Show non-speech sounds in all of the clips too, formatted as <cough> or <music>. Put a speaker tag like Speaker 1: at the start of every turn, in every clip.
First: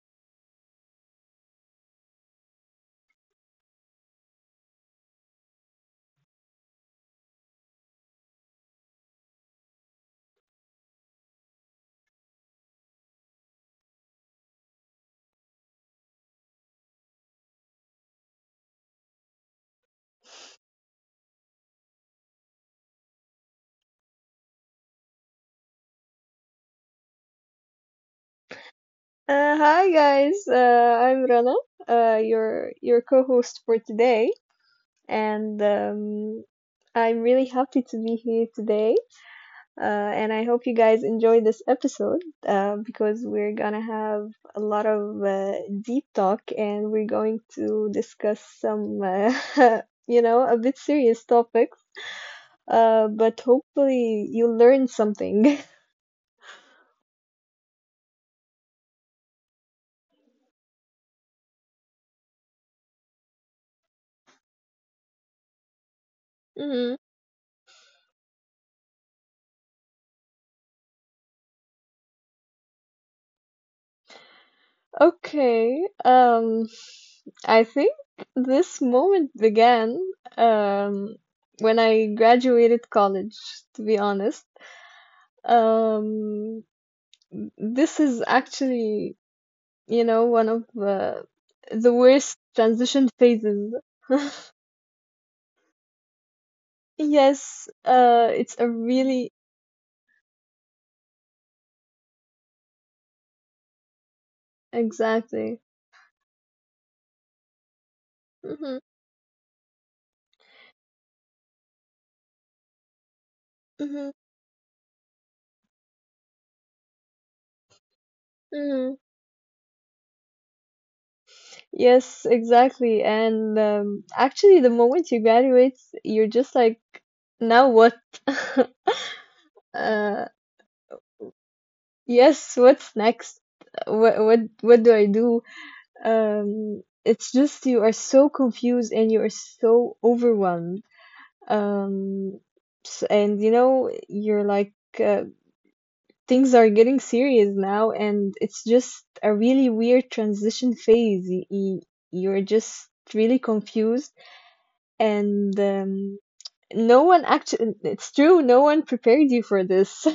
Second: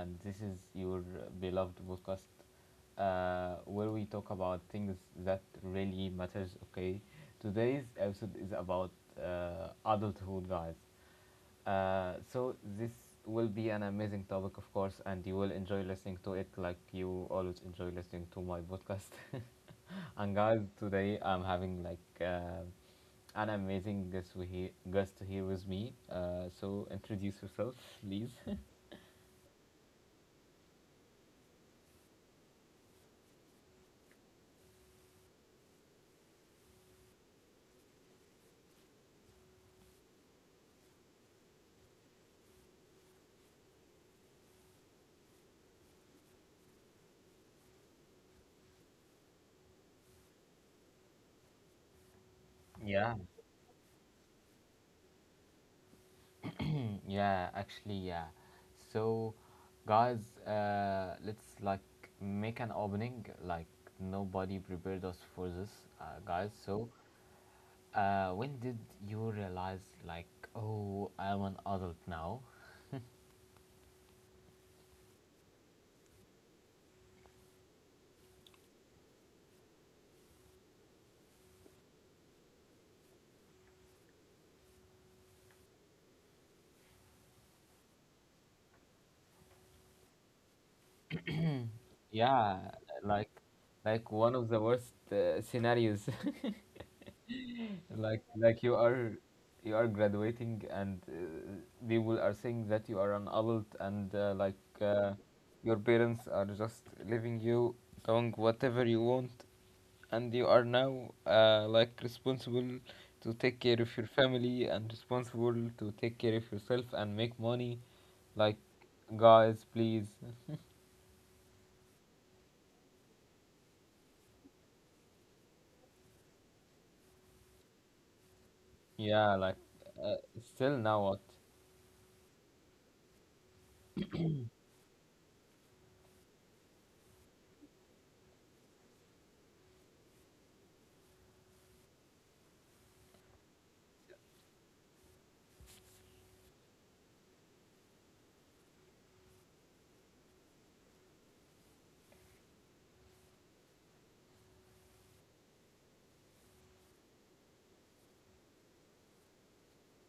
Speaker 1: and this is your beloved podcast, where we talk about things that really matters. Okay, today's episode is about adulthood, guys. So this will be an amazing topic, of course, and you will enjoy listening to it, like you always enjoy listening to my podcast. <laughs> And guys, today I'm having an amazing guest guest here with me. So introduce yourself, please. <laughs>
Speaker 2: Hi guys, I'm Rana, your co-host for today, and I'm really happy to be here today. Uh, and I hope you guys enjoy this episode because we're gonna have a lot of deep talk, and we're going to discuss some, <laughs> a bit serious topics.
Speaker 1: Yeah.
Speaker 2: But hopefully you learn something.
Speaker 1: Yeah, actually, yeah. So, guys, let's like make an opening. Like nobody prepared us for this, guys. So,
Speaker 2: <laughs>
Speaker 1: when did you realize, like, oh, I'm an adult now?
Speaker 2: Okay, I think this moment began um, when I graduated college, to be honest. Um, this is actually, one of the worst
Speaker 1: Yeah,
Speaker 2: transition
Speaker 1: like,
Speaker 2: phases.
Speaker 1: like one
Speaker 2: <laughs>
Speaker 1: of the worst scenarios. <laughs>
Speaker 2: Yes,
Speaker 1: like
Speaker 2: it's
Speaker 1: like
Speaker 2: a
Speaker 1: you are
Speaker 2: really
Speaker 1: you are graduating and people are saying that you are an adult, and
Speaker 2: exactly.
Speaker 1: your parents are just leaving you doing
Speaker 2: Hmm.
Speaker 1: whatever you want, and you are now like responsible to take care of
Speaker 2: Hmm.
Speaker 1: your family and responsible to take care of yourself and make money. Like,
Speaker 2: Hmm.
Speaker 1: guys, please.
Speaker 2: Yes, exactly. And actually, the moment you graduate, you're just like, now what? <laughs>
Speaker 1: Yeah, like, uh,
Speaker 2: uh,
Speaker 1: still now what?
Speaker 2: yes, what's next? What do I do? It's just you are so confused and you are so overwhelmed. Um, and you're like, uh, things are getting serious now, and it's just a really weird transition phase. You're just really confused and no one, actually, it's true, no one prepared you for this.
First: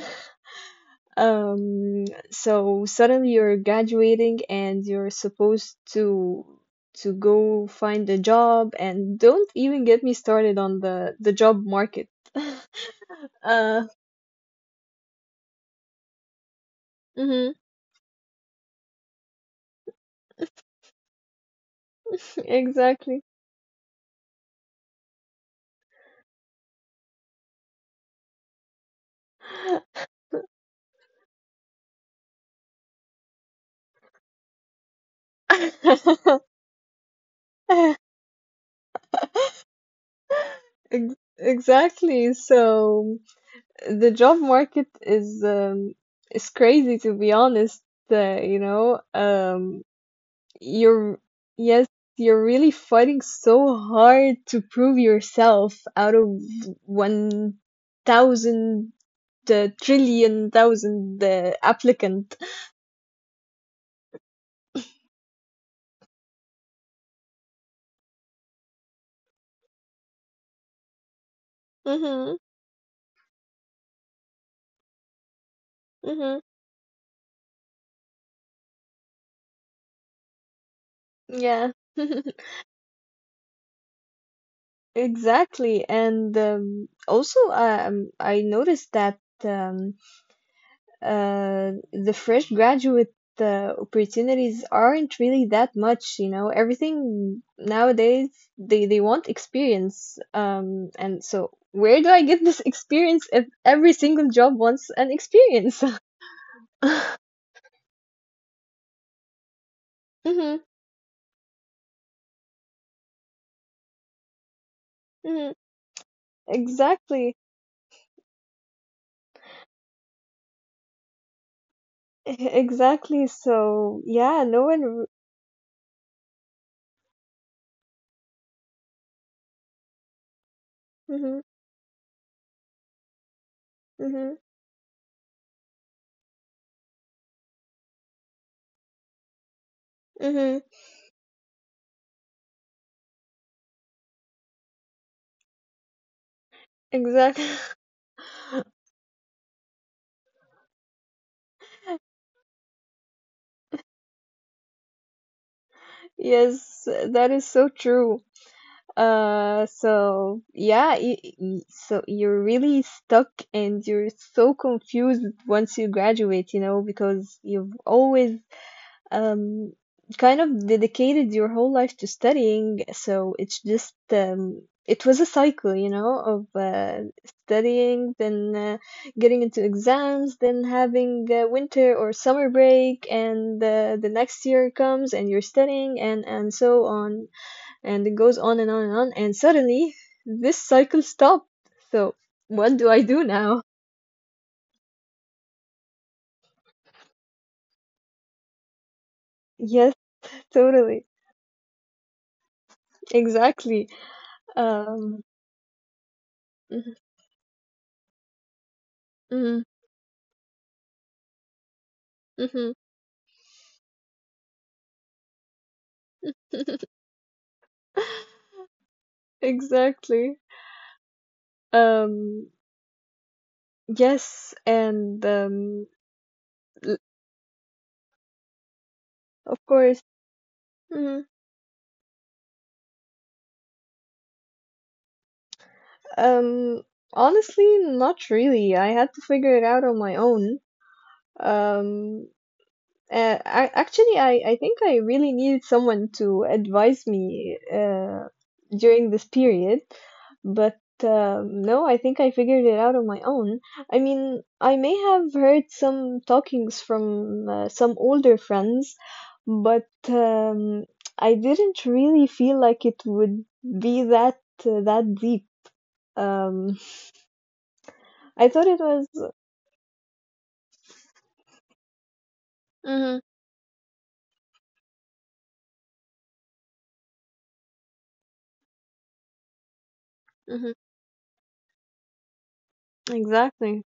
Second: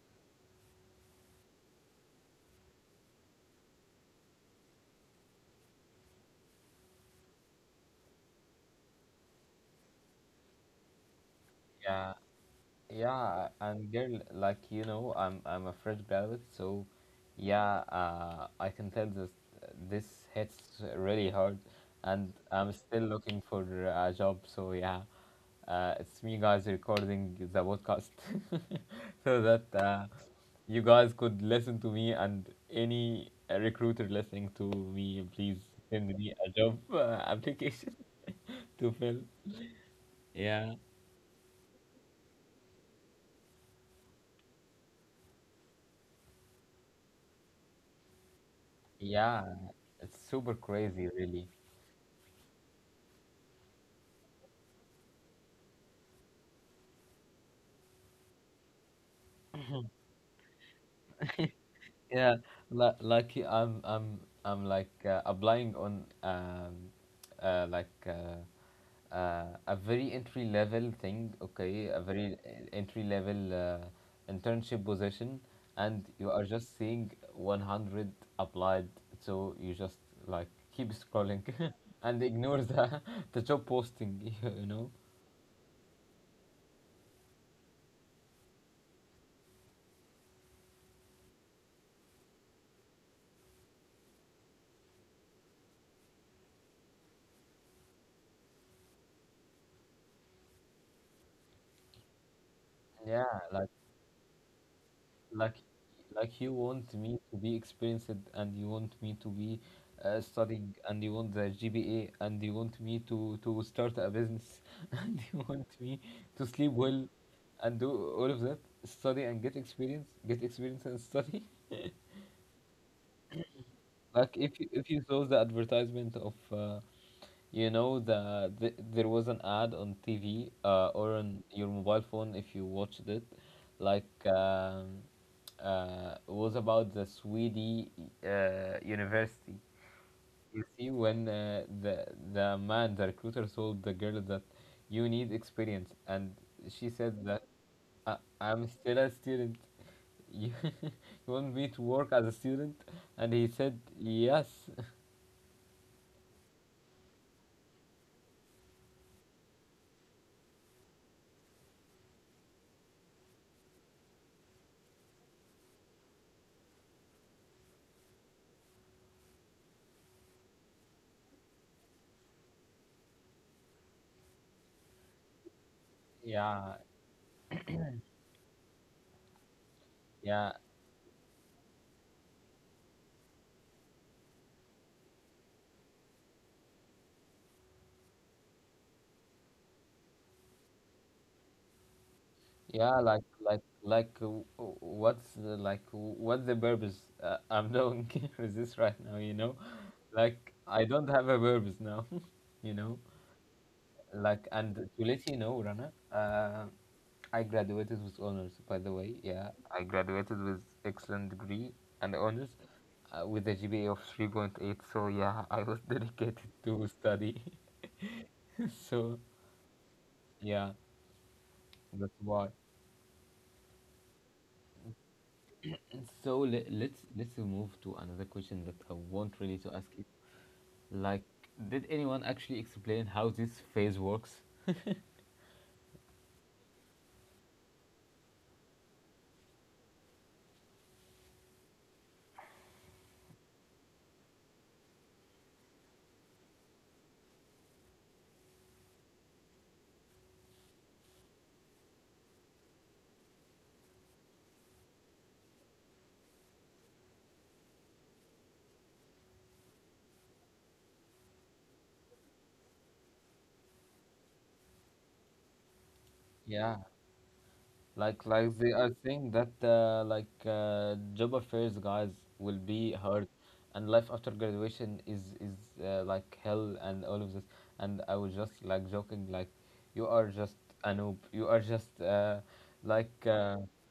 Speaker 2: <laughs> um so suddenly you're graduating and you're supposed to go find a job, and don't even get me started on the job market.
Speaker 1: Yeah.
Speaker 2: <laughs>
Speaker 1: Yeah,
Speaker 2: uh
Speaker 1: and girl, like, you know, I'm a fresh graduate, so
Speaker 2: mhm.
Speaker 1: yeah, I can tell this hits really hard, and
Speaker 2: <laughs>
Speaker 1: I'm still
Speaker 2: Exactly.
Speaker 1: looking for a job. So yeah, it's me, guys, recording the podcast, <laughs> so that you guys could listen to me, and any recruiter listening to me, please send me
Speaker 2: <laughs>
Speaker 1: a job application <laughs> to fill. Yeah.
Speaker 2: Exactly. So the job market is crazy, to be honest. Uh, you know,
Speaker 1: Yeah,
Speaker 2: um,
Speaker 1: it's super crazy,
Speaker 2: you're
Speaker 1: really.
Speaker 2: yes, you're really fighting so hard to prove yourself out of 1,000 trillion thousand applicant.
Speaker 1: Yeah, I'm like applying on uh like uh, a very entry level thing, okay, a very
Speaker 2: Mhm.
Speaker 1: entry level internship position, and you
Speaker 2: Mhm.
Speaker 1: are just seeing 100 applied, so you just like keep scrolling
Speaker 2: Yeah.
Speaker 1: <laughs> and
Speaker 2: <laughs>
Speaker 1: ignore the <laughs> the job posting, <laughs> you know?
Speaker 2: Exactly. And also, I noticed that. The fresh graduate opportunities aren't really that much, you know. Everything nowadays, they want experience. And so where do I get this experience
Speaker 1: Yeah,
Speaker 2: if
Speaker 1: like
Speaker 2: every single job wants an
Speaker 1: like
Speaker 2: experience? <laughs>
Speaker 1: like you want me to be experienced, and you want me to be
Speaker 2: Hmm.
Speaker 1: studying, and you want the GPA, and you want me to start a business, <laughs> and you
Speaker 2: Hmm.
Speaker 1: want me to sleep well
Speaker 2: Exactly. <laughs>
Speaker 1: and do all of that, study and get experience, get experience and study.
Speaker 2: Exactly. So
Speaker 1: <laughs> Like,
Speaker 2: yeah, no
Speaker 1: if you
Speaker 2: one.
Speaker 1: saw the advertisement of you know, the there was an ad on TV, or
Speaker 2: Mm-hmm.
Speaker 1: on your mobile phone if you watched it, like
Speaker 2: Mm-hmm.
Speaker 1: um, it was about the Swedish university.
Speaker 2: Mm-hmm.
Speaker 1: You see when the man, the recruiter, told the girl that you need experience, and she said
Speaker 2: Exactly.
Speaker 1: that I'm
Speaker 2: <laughs>
Speaker 1: still a student. You, <laughs> you want me to work as a student? And he said yes. <laughs>
Speaker 2: Yes, that is so true. So yeah, so you're really stuck and you're so confused once you graduate, you know, because you've always um kind of dedicated your whole life to studying. So it's just it was a cycle, of
Speaker 1: Yeah,
Speaker 2: studying, then getting into exams,
Speaker 1: yeah.
Speaker 2: then having winter or summer break, and the next year comes and you're studying, and so on, and it goes on and on and on, and suddenly this cycle stopped. So what do I
Speaker 1: Yeah,
Speaker 2: do now?
Speaker 1: what's the, like, what's the purpose I'm doing <laughs> with this right now, you
Speaker 2: <laughs>
Speaker 1: know?
Speaker 2: Yes,
Speaker 1: Like, I
Speaker 2: totally,
Speaker 1: don't have a purpose now, <laughs> you know?
Speaker 2: exactly.
Speaker 1: Like, and to
Speaker 2: um
Speaker 1: let you know, Rana,
Speaker 2: mhm.
Speaker 1: I graduated with honors, by the way. Yeah, I graduated with excellent degree and honors
Speaker 2: Mhm.
Speaker 1: with a GPA of 3.8. So yeah, <laughs> I was dedicated
Speaker 2: Mhm.
Speaker 1: to study.
Speaker 2: <laughs>
Speaker 1: <laughs> So
Speaker 2: Exactly.
Speaker 1: yeah, that's
Speaker 2: um
Speaker 1: why.
Speaker 2: yes. And
Speaker 1: So
Speaker 2: l-
Speaker 1: let's move to another question that I want
Speaker 2: of
Speaker 1: really to ask
Speaker 2: course.
Speaker 1: it.
Speaker 2: Mhm.
Speaker 1: Like, did anyone actually explain how this phase works?
Speaker 2: um Honestly, not really. I had to figure it out on my own. um I, actually, I think I really needed someone to advise me during this period, but no, I think I figured it out on my own. I mean, I may have heard some talkings from some older friends, but I didn't really feel like it would be that deep. Um,
Speaker 1: Yeah, like
Speaker 2: <laughs> I
Speaker 1: like
Speaker 2: thought
Speaker 1: they
Speaker 2: it
Speaker 1: are
Speaker 2: was.
Speaker 1: saying that job affairs, guys, will be
Speaker 2: Hmm.
Speaker 1: hard, and life after graduation is like hell and all of this. And I was just like joking, like, you are just
Speaker 2: Hmm.
Speaker 1: a noob. You are just like uh,
Speaker 2: Exactly.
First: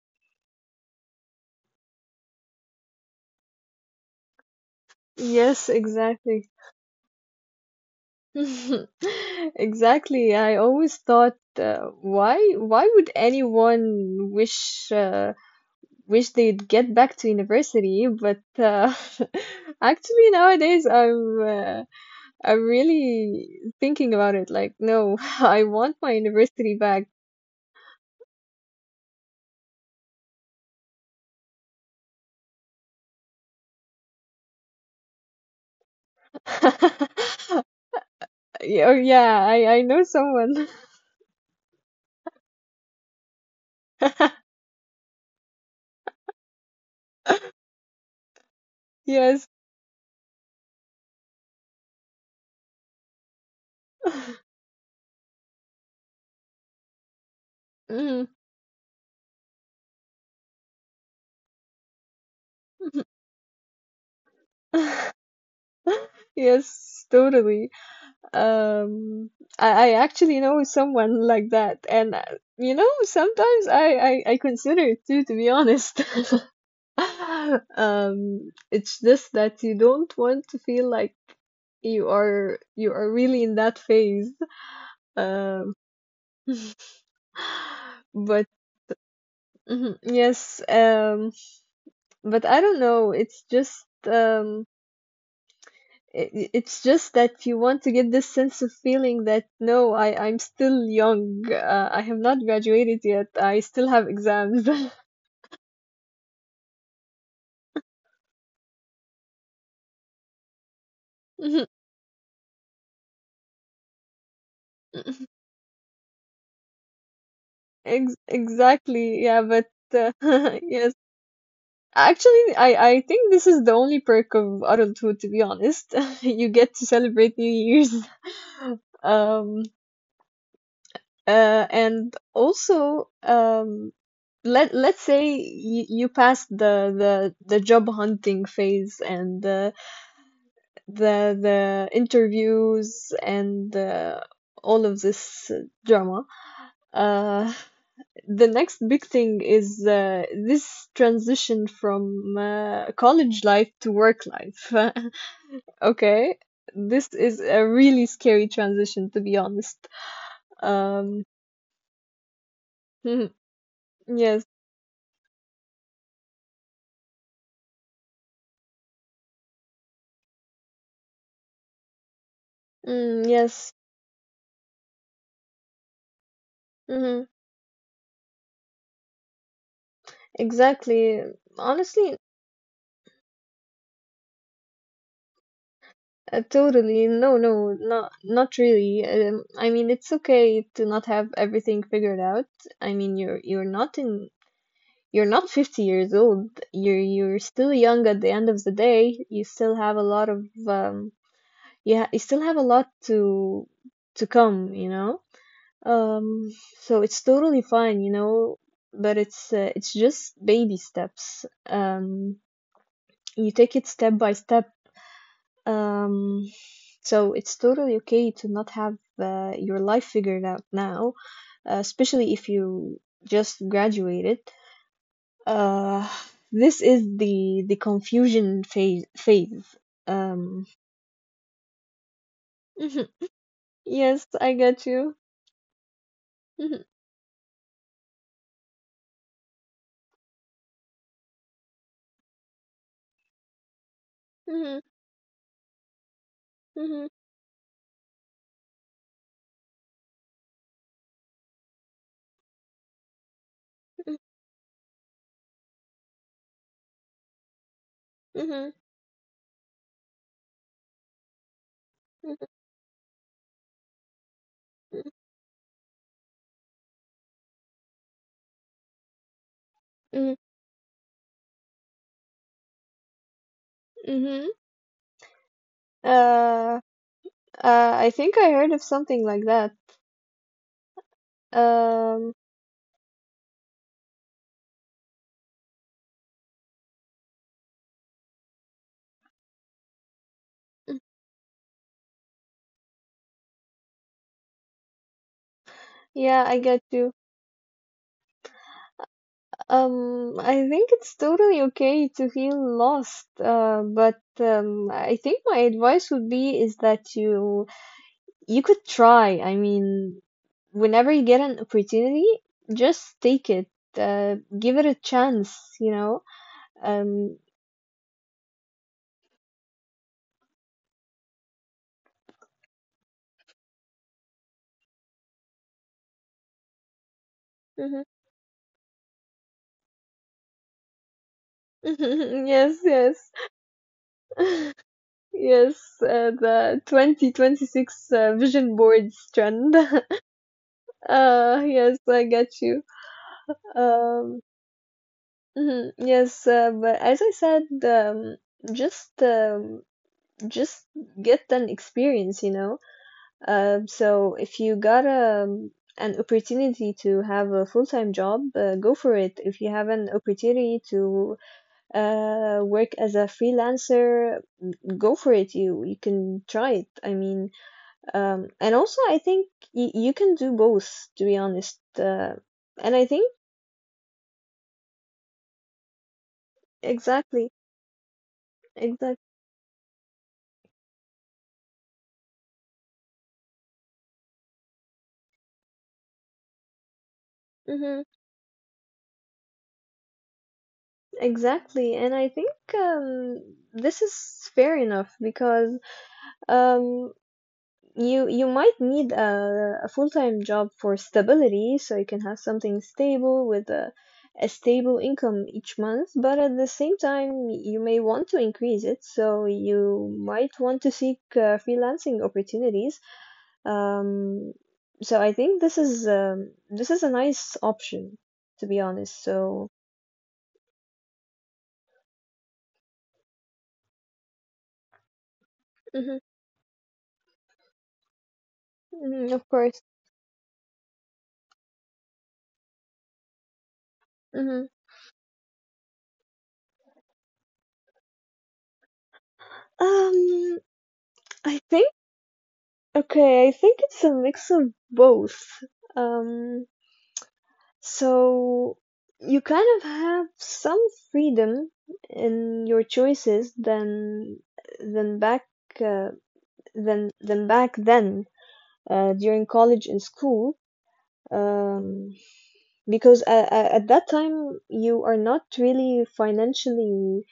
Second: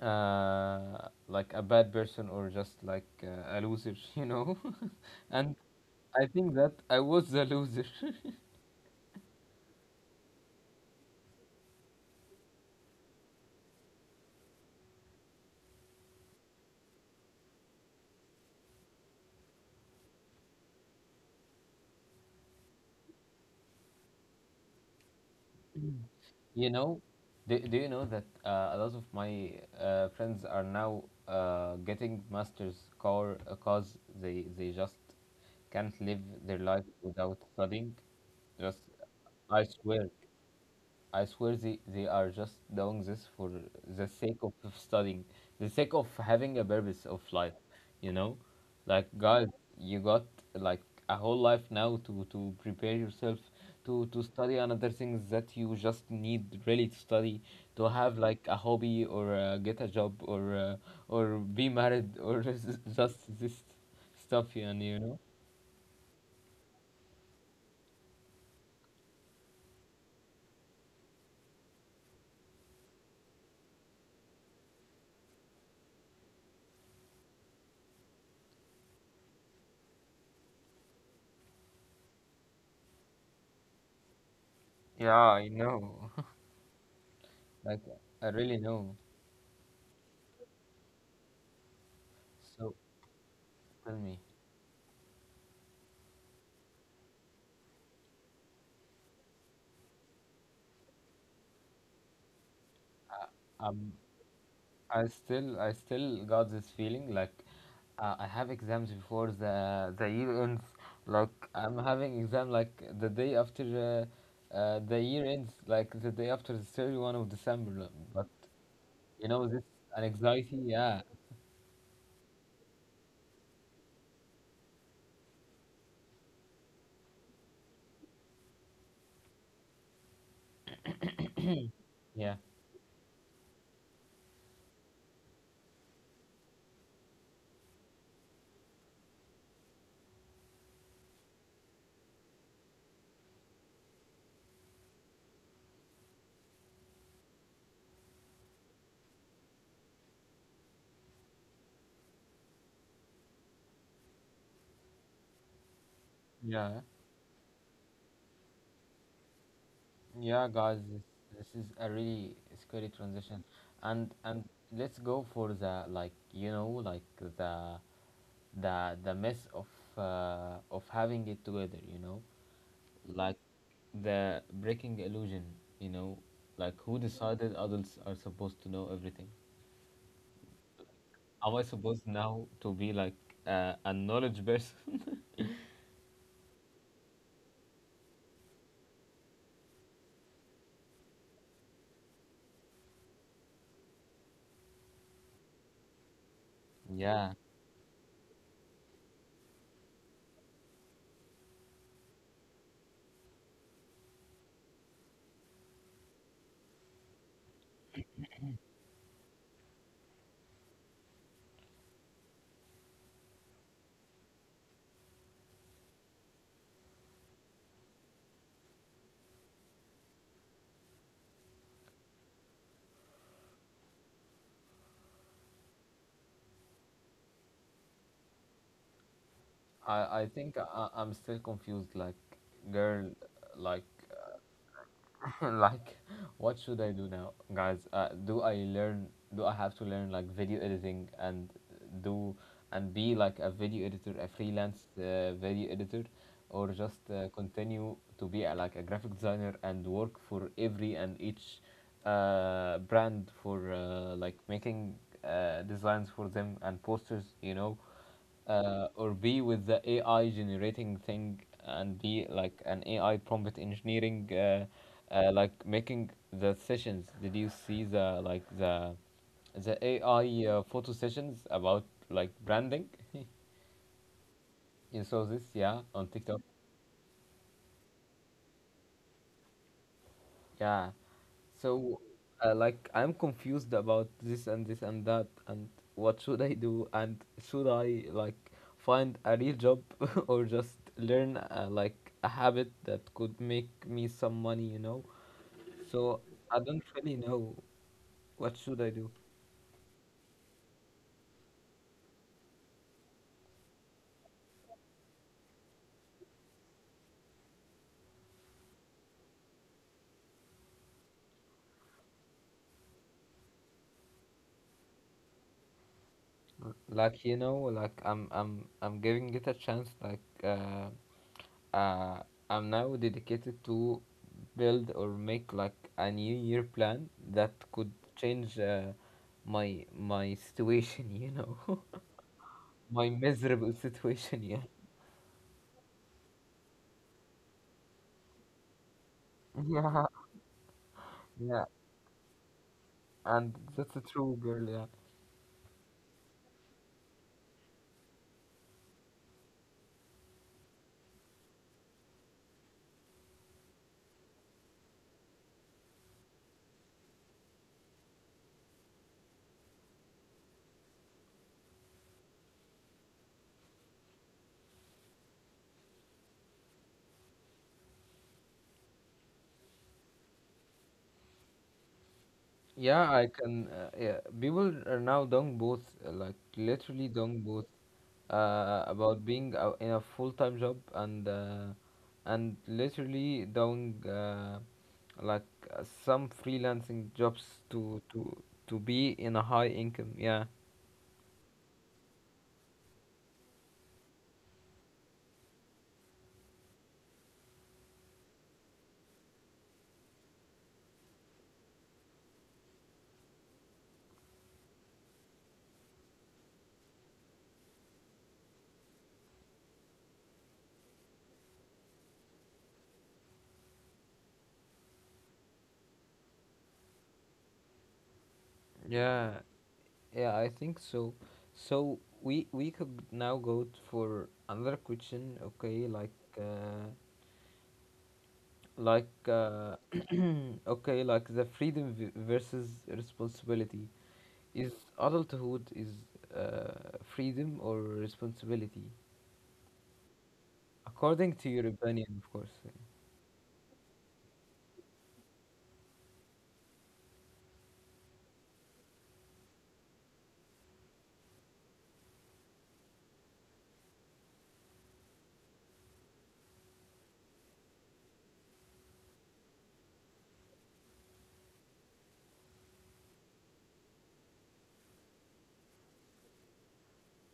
Speaker 1: like a bad person or just like a loser, <laughs> you know. <laughs> And
Speaker 2: Yes,
Speaker 1: I
Speaker 2: exactly.
Speaker 1: think that I was the loser. <laughs>
Speaker 2: <laughs> Exactly. I always thought, why would anyone wish they'd get back to university? But <laughs> actually nowadays I'm really thinking about it. Like, no, <laughs> I want my
Speaker 1: You
Speaker 2: university
Speaker 1: know,
Speaker 2: back.
Speaker 1: do you know that a lot of my friends are now getting masters, car cause they just can't live their life without
Speaker 2: <laughs>
Speaker 1: studying. Just
Speaker 2: Yeah. Oh yeah,
Speaker 1: I
Speaker 2: I know
Speaker 1: swear.
Speaker 2: someone.
Speaker 1: I swear they are just doing this for the sake of
Speaker 2: <laughs>
Speaker 1: of studying, the sake of having a purpose of life, you know? Like,
Speaker 2: Yes.
Speaker 1: guys, you got like a whole life now to prepare yourself to
Speaker 2: <laughs>
Speaker 1: study another things that you just need really to study, to have
Speaker 2: Mm.
Speaker 1: like a hobby or get a job or be married or <laughs> just this stuff, and you know?
Speaker 2: <laughs> Yes, totally. Um, I actually know someone like that, and sometimes I consider it too, to be honest. <laughs> It's just that you don't want to feel like you are really in that phase.
Speaker 1: Yeah, I
Speaker 2: Um,
Speaker 1: know. <laughs>
Speaker 2: <laughs>
Speaker 1: Like, I
Speaker 2: but
Speaker 1: really know.
Speaker 2: mhm, yes, but I
Speaker 1: So
Speaker 2: don't know. It's just,
Speaker 1: tell me,
Speaker 2: um. It's just that you want to get this sense of feeling that no, I'm still young. I have not graduated yet. I still
Speaker 1: um,
Speaker 2: have exams.
Speaker 1: I still got this feeling like I have exams before the year ends. Like,
Speaker 2: <laughs>
Speaker 1: I'm having exam like the day after the year ends, like the day after the 31st of December. Like,
Speaker 2: Ex
Speaker 1: But
Speaker 2: Exactly.
Speaker 1: you
Speaker 2: Yeah,
Speaker 1: know this
Speaker 2: but
Speaker 1: an
Speaker 2: uh,
Speaker 1: anxiety,
Speaker 2: <laughs> yes.
Speaker 1: yeah,
Speaker 2: Actually, I think this is the only perk of adulthood, to be honest. <laughs> You get to celebrate New Year's. <laughs> Um, and
Speaker 1: yeah,
Speaker 2: also, let's say you passed the job hunting phase and the interviews and all of this drama. Uh, the next big thing is this transition from college life to work life. <laughs> Okay,
Speaker 1: yeah,
Speaker 2: this is a really scary transition, to be honest.
Speaker 1: yeah, guys. This,
Speaker 2: Um,
Speaker 1: this is a really scary
Speaker 2: <laughs>
Speaker 1: transition, and
Speaker 2: yes.
Speaker 1: let's go for, the like, you know, like, the the mess of having it together, you know,
Speaker 2: Mm,
Speaker 1: like
Speaker 2: yes.
Speaker 1: the breaking illusion, you know, like, who
Speaker 2: hmm
Speaker 1: decided adults are supposed to know everything?
Speaker 2: exactly.
Speaker 1: Am I supposed
Speaker 2: Honestly.
Speaker 1: now to be like a knowledge person?
Speaker 2: Totally. No, no, not really. I mean, it's okay to not have everything figured out. I mean, you're not in, you're not 50 years old. You're
Speaker 1: <laughs> Yeah,
Speaker 2: you're still young at the end of the day. You still have a lot of, yeah, you still have a lot to come, you know? Um, so it's totally fine, you know, but it's just baby steps. You take it step by step, um, so it's totally okay to not have your life figured out now, especially if you just graduated. Uh, this is the confusion phase.
Speaker 1: I think
Speaker 2: Um,
Speaker 1: I'm still confused. Like,
Speaker 2: mhm.
Speaker 1: girl, like,
Speaker 2: Yes, I get you.
Speaker 1: <laughs> like, what should I do now, guys? Do I learn? Do I have to learn like video editing and do and be like a video editor, a
Speaker 2: Mm-hmm.
Speaker 1: freelance video editor, or just continue to be a, like a graphic designer and work for every and each brand for like making designs for them and posters, you know? Uh, or be with the AI generating thing and be like an AI prompt engineering, like making the sessions. Did you see the, like the AI photo sessions about like branding? <laughs> You saw this, yeah, on TikTok.
Speaker 2: Uh, uh, I think I heard of something like that.
Speaker 1: Yeah. So,
Speaker 2: Um,
Speaker 1: like, I'm confused about this and this and that, and what should I do? And should I, like, find a real job <laughs> or just learn, like, a habit that could make me some money, you know? So,
Speaker 2: yeah, I
Speaker 1: I
Speaker 2: get
Speaker 1: don't
Speaker 2: you.
Speaker 1: really know what should I do.
Speaker 2: I think it's totally okay to feel lost, but I think my advice would be is that you could try. I mean, whenever you get an opportunity, just take it. Give it a chance, you know.
Speaker 1: Like,
Speaker 2: Um,
Speaker 1: you know, like, I'm giving it a chance, like, uh, I'm now dedicated to build or make like a new year plan that could
Speaker 2: mhm.
Speaker 1: change my situation, you know, <laughs>
Speaker 2: <laughs> Yes,
Speaker 1: my
Speaker 2: yes.
Speaker 1: miserable situation. Yeah,
Speaker 2: <laughs> Yes. The 2026 vision boards
Speaker 1: <laughs>
Speaker 2: trend.
Speaker 1: yeah,
Speaker 2: <laughs>
Speaker 1: yeah.
Speaker 2: Yes, I get you.
Speaker 1: And that's a true
Speaker 2: Um.
Speaker 1: girl. Yeah,
Speaker 2: Hmm. Yes, but as I said, just um, just get an experience, you know. So if you got an opportunity to have a full-time job, go for it. If you have an opportunity to work as a freelancer, go for it. You can try it. I mean, and also I think y you can do both, to be honest. And I
Speaker 1: yeah. I
Speaker 2: think
Speaker 1: can. Yeah, people are now doing both, like literally doing
Speaker 2: exactly,
Speaker 1: both.
Speaker 2: exactly.
Speaker 1: About being in a full time job and and literally doing. Like, some freelancing jobs to be in a high income. Yeah,
Speaker 2: Exactly, and I think this is fair enough because um, you might need a full time job for stability, so you can have something stable with a stable income each month. But at the same time, you may want to increase it, so you might want to seek freelancing opportunities. Um, so I think this is a nice option, to be honest.
Speaker 1: yeah,
Speaker 2: So,
Speaker 1: yeah, I think so. So we could now go for another question. Okay, like,
Speaker 2: hmm.
Speaker 1: uh, like
Speaker 2: Of
Speaker 1: uh,
Speaker 2: course.
Speaker 1: <clears throat> okay, like the freedom versus responsibility.
Speaker 2: Hmm.
Speaker 1: Is adulthood is freedom or responsibility,
Speaker 2: Um,
Speaker 1: according to
Speaker 2: I
Speaker 1: your
Speaker 2: think
Speaker 1: opinion, of course?
Speaker 2: Okay, I think it's a mix of both. Um, so you kind of have some freedom in your choices than than back uh, than than back then, during college and school. Um, because at that time you are not really financially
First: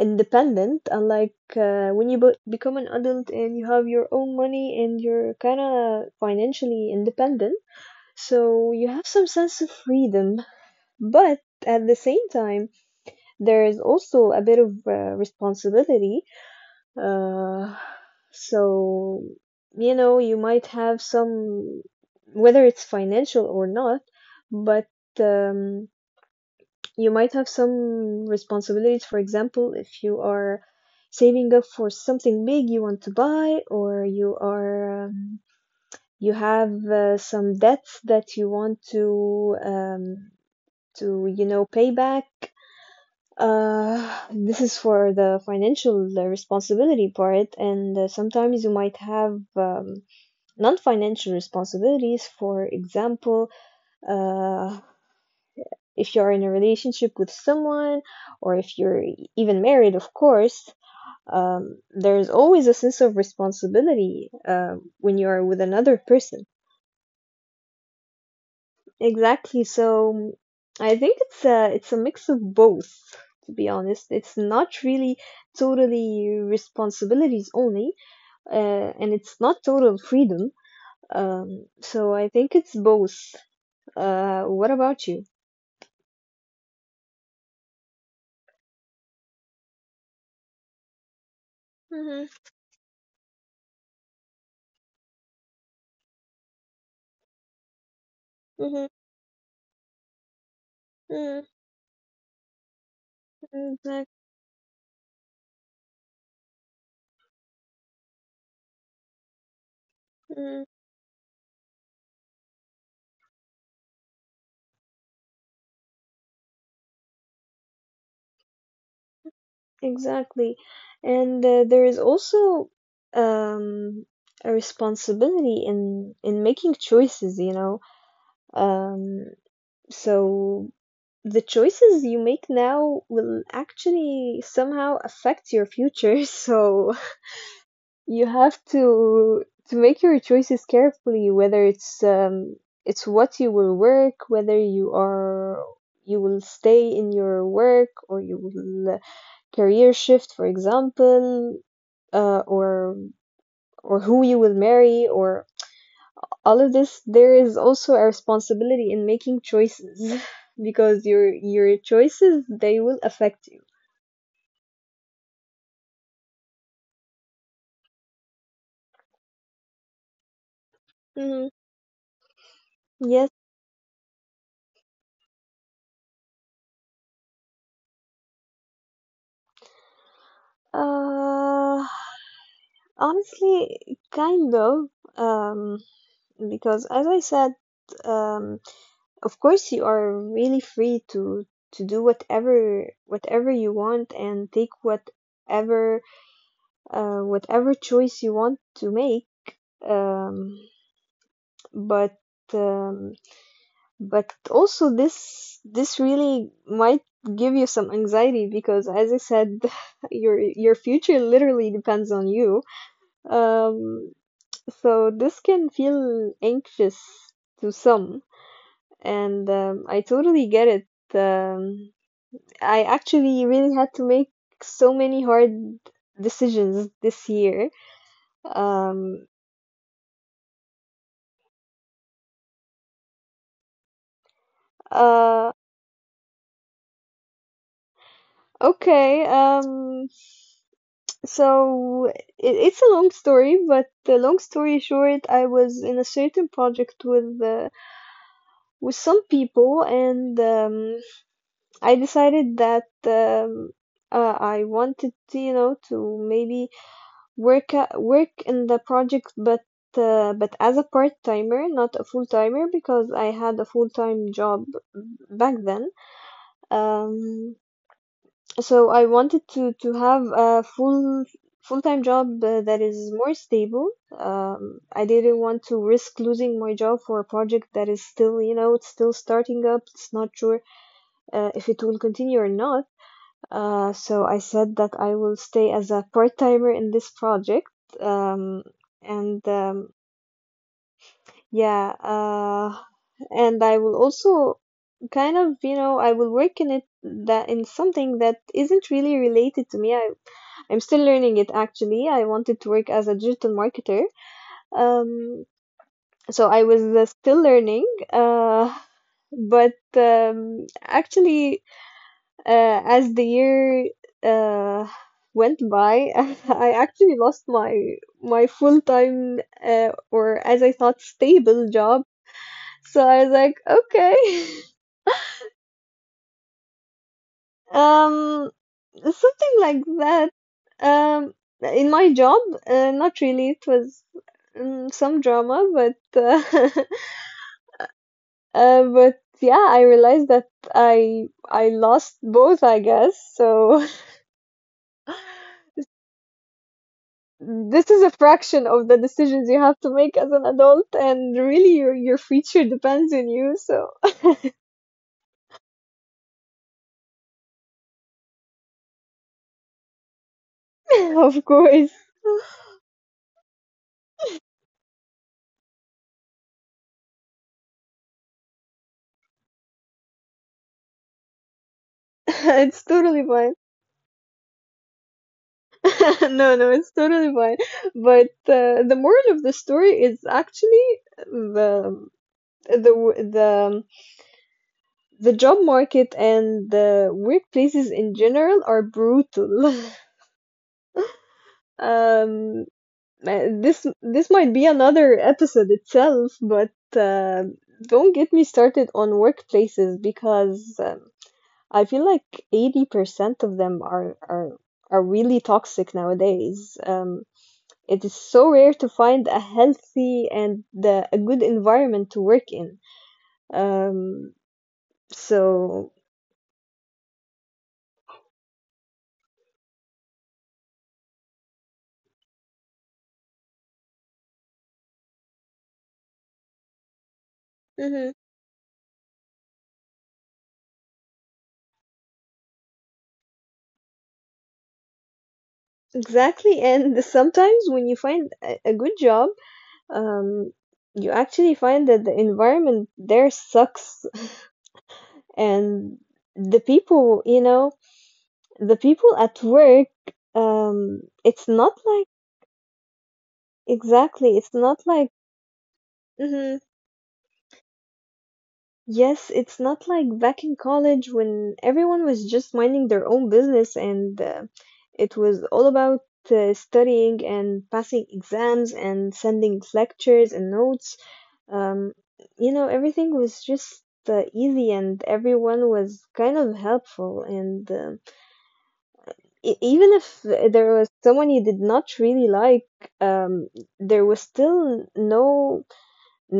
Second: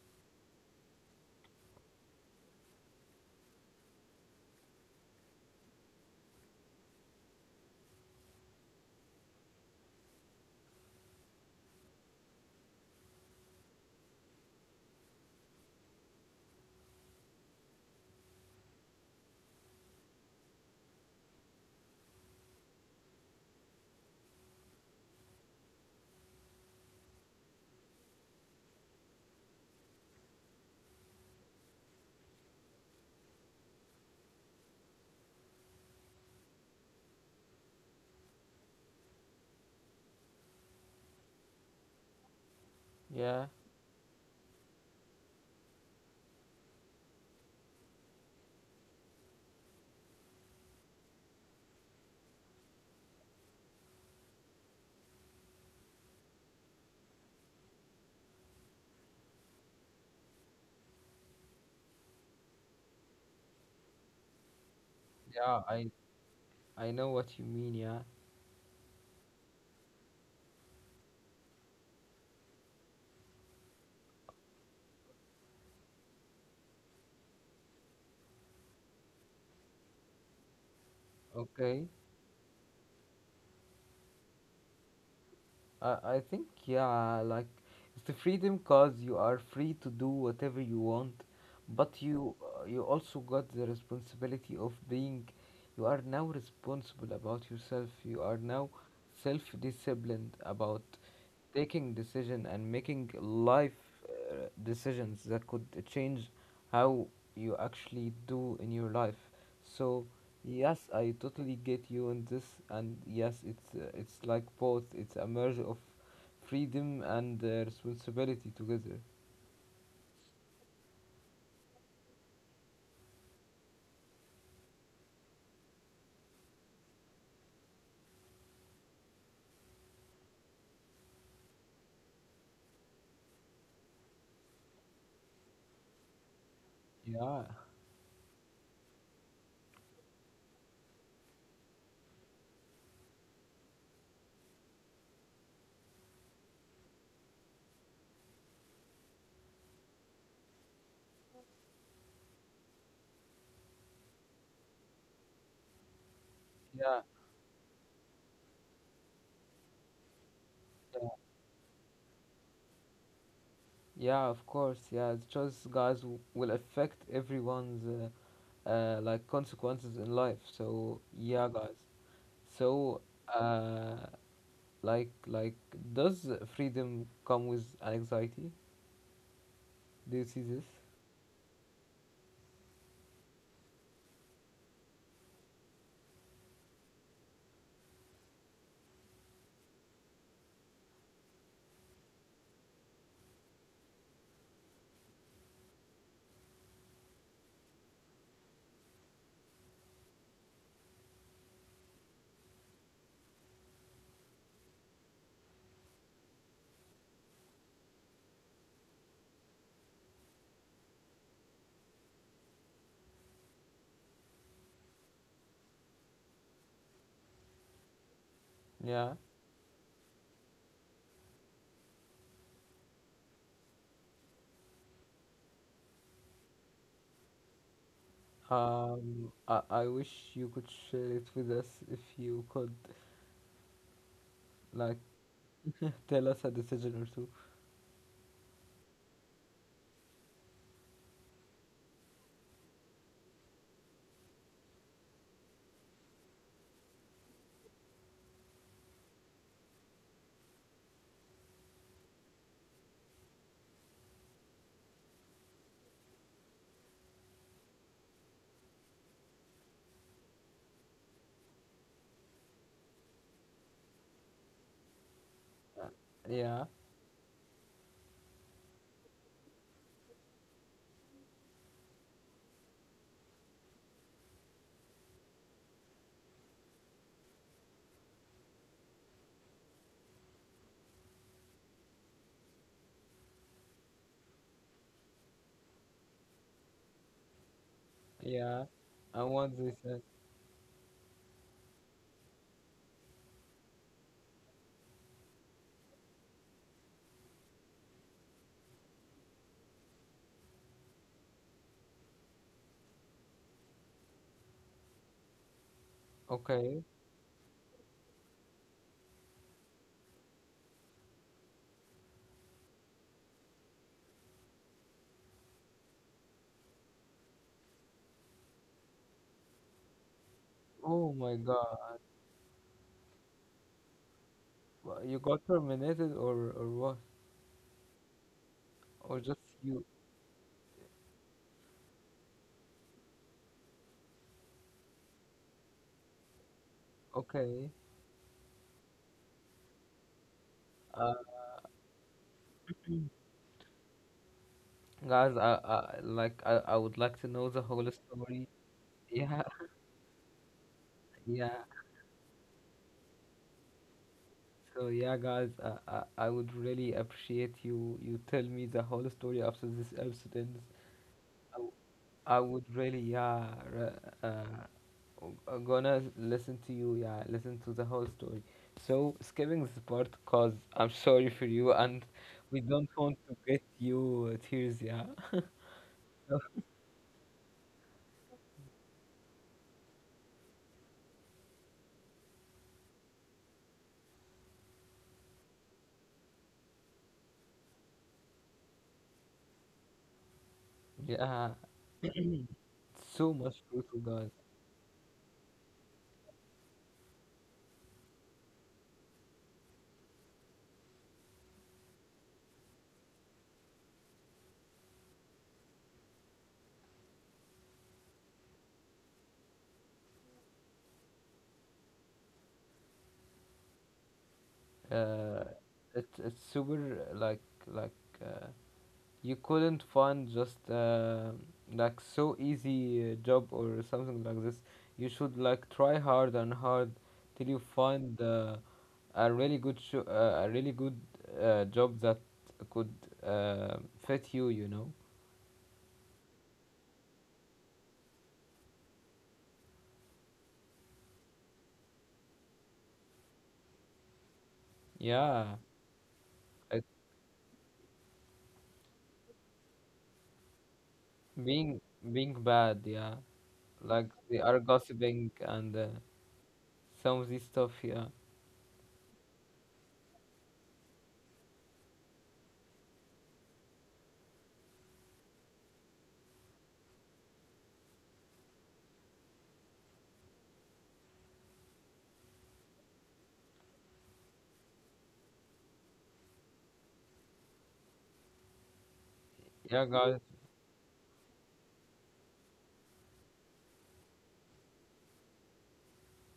Speaker 2: independent, unlike when you become an adult and you have your own money and you're kind of financially independent. So you have some sense of freedom, but at the same time there is also a bit of responsibility. uh, so you know, you might have some, whether it's financial or not, but um, you might have some responsibilities. For example, if you are saving up for something big you want to buy, or you are, you have some debts that you want to, pay back.
Speaker 1: Yeah,
Speaker 2: Uh, this is for the financial responsibility part, and sometimes you might have non-financial responsibilities. For example, uh, if you're in a relationship with someone or if you're even married, of course. There's always a sense of responsibility when you're with
Speaker 1: yeah, i
Speaker 2: another person.
Speaker 1: i know what you mean, yeah.
Speaker 2: Exactly. So I think it's a mix of both, to be honest. It's not really totally responsibilities only, uh, and it's not total freedom.
Speaker 1: Okay,
Speaker 2: So I think it's both. What about you?
Speaker 1: I think, yeah, like, it's the freedom, cause you are free to do whatever you want, but
Speaker 2: Hmm.
Speaker 1: you, you also got the responsibility of being, you are now responsible about yourself. You are now
Speaker 2: Hmm.
Speaker 1: self-disciplined about
Speaker 2: Hmm.
Speaker 1: taking decision and making life
Speaker 2: Exactly.
Speaker 1: decisions that could change how you actually do in your life. So yes, I totally get you in this, and yes, it's like both. It's a merge of freedom and responsibility together.
Speaker 2: Exactly. And there is also um, a responsibility in making choices, you know. Um, so the choices you make now will actually somehow affect your future. <laughs> So
Speaker 1: Yeah,
Speaker 2: you have to make your choices carefully, whether it's what you will work, whether you will stay in your work or you will career shift, for example, or who you will marry, or all of this.
Speaker 1: yeah,
Speaker 2: There is also a responsibility in making choices, <laughs> because
Speaker 1: yeah,
Speaker 2: your choices they will affect you.
Speaker 1: yeah, of course. Yeah, the choice, guys, will affect everyone's like consequences in life. So
Speaker 2: Mm,
Speaker 1: yeah, guys, so
Speaker 2: yes.
Speaker 1: uh like, does freedom come with anxiety? Do you see this?
Speaker 2: Uh, Honestly, kind of. Um, because as I said, um, of course you are really free to do whatever you want and take whatever choice you want to make. Um, but um, but also this really might give you some anxiety because, as I said, <laughs> your future literally depends on you. Um, so this can feel anxious to some,
Speaker 1: Yeah.
Speaker 2: and I totally get it. Um, I actually really had to make so many hard decisions this year. Um,
Speaker 1: I wish you could share it with us if you could, like,
Speaker 2: uh,
Speaker 1: tell us a decision or two.
Speaker 2: Okay, so it's a long story, but the long story short, I was in a certain project with some people, and I decided that I wanted to, you know, to maybe work in the project, but as a part timer, not a full timer, because I had a full time job back then.
Speaker 1: Uh, Yeah,
Speaker 2: Um, So I wanted to have a full-time job that is more stable. I didn't want to risk losing my job for a project that is still, you know, it's still starting up. It's not sure if it will continue or not. So I said that I will stay as a part-timer in this project. Um,
Speaker 1: yeah. And
Speaker 2: and
Speaker 1: what they said,
Speaker 2: yeah, and I will also kind of you know I will work in it that in something that isn't really related to me. I'm still learning it actually. I wanted to work as a digital marketer. Um, so I was
Speaker 1: okay.
Speaker 2: still learning. Uh, but actually, as the year uh, went by, <laughs> I actually lost my my full time or as I thought
Speaker 1: Oh my
Speaker 2: stable
Speaker 1: God,
Speaker 2: job. So I was like, okay. <laughs>
Speaker 1: You got terminated or what?
Speaker 2: Um,
Speaker 1: Or just
Speaker 2: something like
Speaker 1: you?
Speaker 2: that. Um, in my job, not really. It was some drama, but
Speaker 1: Okay,
Speaker 2: <laughs> but yeah, I realized that I lost both, I guess. So
Speaker 1: guys. I would like to
Speaker 2: <laughs>
Speaker 1: know the whole
Speaker 2: this is a
Speaker 1: story.
Speaker 2: fraction of the
Speaker 1: Yeah,
Speaker 2: decisions you have to make as an adult,
Speaker 1: <laughs>
Speaker 2: and
Speaker 1: yeah.
Speaker 2: really your future depends on you. So
Speaker 1: So yeah, guys, I would really appreciate you tell me the whole story after this episode ends.
Speaker 2: <laughs> of
Speaker 1: I, w-
Speaker 2: course,
Speaker 1: I would really, yeah, re- uh, gonna listen to you, yeah, listen to the whole story. So skipping this part cause I'm sorry for you, and
Speaker 2: <laughs>
Speaker 1: we
Speaker 2: it's
Speaker 1: don't want
Speaker 2: totally
Speaker 1: to
Speaker 2: fine.
Speaker 1: get you tears, yeah.
Speaker 2: <laughs> No, no, it's totally fine. But the moral of the story is actually the the the the job market and the workplaces in general are brutal. <laughs>
Speaker 1: <laughs> Yeah,
Speaker 2: Um,
Speaker 1: so much
Speaker 2: this
Speaker 1: brutal,
Speaker 2: this
Speaker 1: guys.
Speaker 2: might be another episode itself, but don't get me started on workplaces because I feel like 80% of them are really toxic nowadays. It is so rare to find a healthy and a good environment to work in. Um, so
Speaker 1: Uh, it's super like. Uh, you couldn't find just like so easy job or something like this. You should like try hard and hard till you
Speaker 2: mhm,
Speaker 1: find a really good sho a really good job that could uh, fit you. You know,
Speaker 2: exactly, and sometimes when you find a good job, um, you actually find that the environment there sucks, <laughs>
Speaker 1: yeah.
Speaker 2: and the
Speaker 1: It,
Speaker 2: people, you know, the people at work, it's not
Speaker 1: being
Speaker 2: like
Speaker 1: being bad, yeah. Like
Speaker 2: exactly,
Speaker 1: they
Speaker 2: it's
Speaker 1: are
Speaker 2: not like.
Speaker 1: gossiping and
Speaker 2: Mhm,
Speaker 1: some of this stuff, yeah.
Speaker 2: yes, it's not like back in college when everyone was just minding their own business and it was all about studying and passing exams and sending lectures and notes. Um, you know, everything was just easy and everyone was kind of helpful. And um,
Speaker 1: Yeah,
Speaker 2: even if
Speaker 1: guys.
Speaker 2: there was someone you did not really like, um, there was still no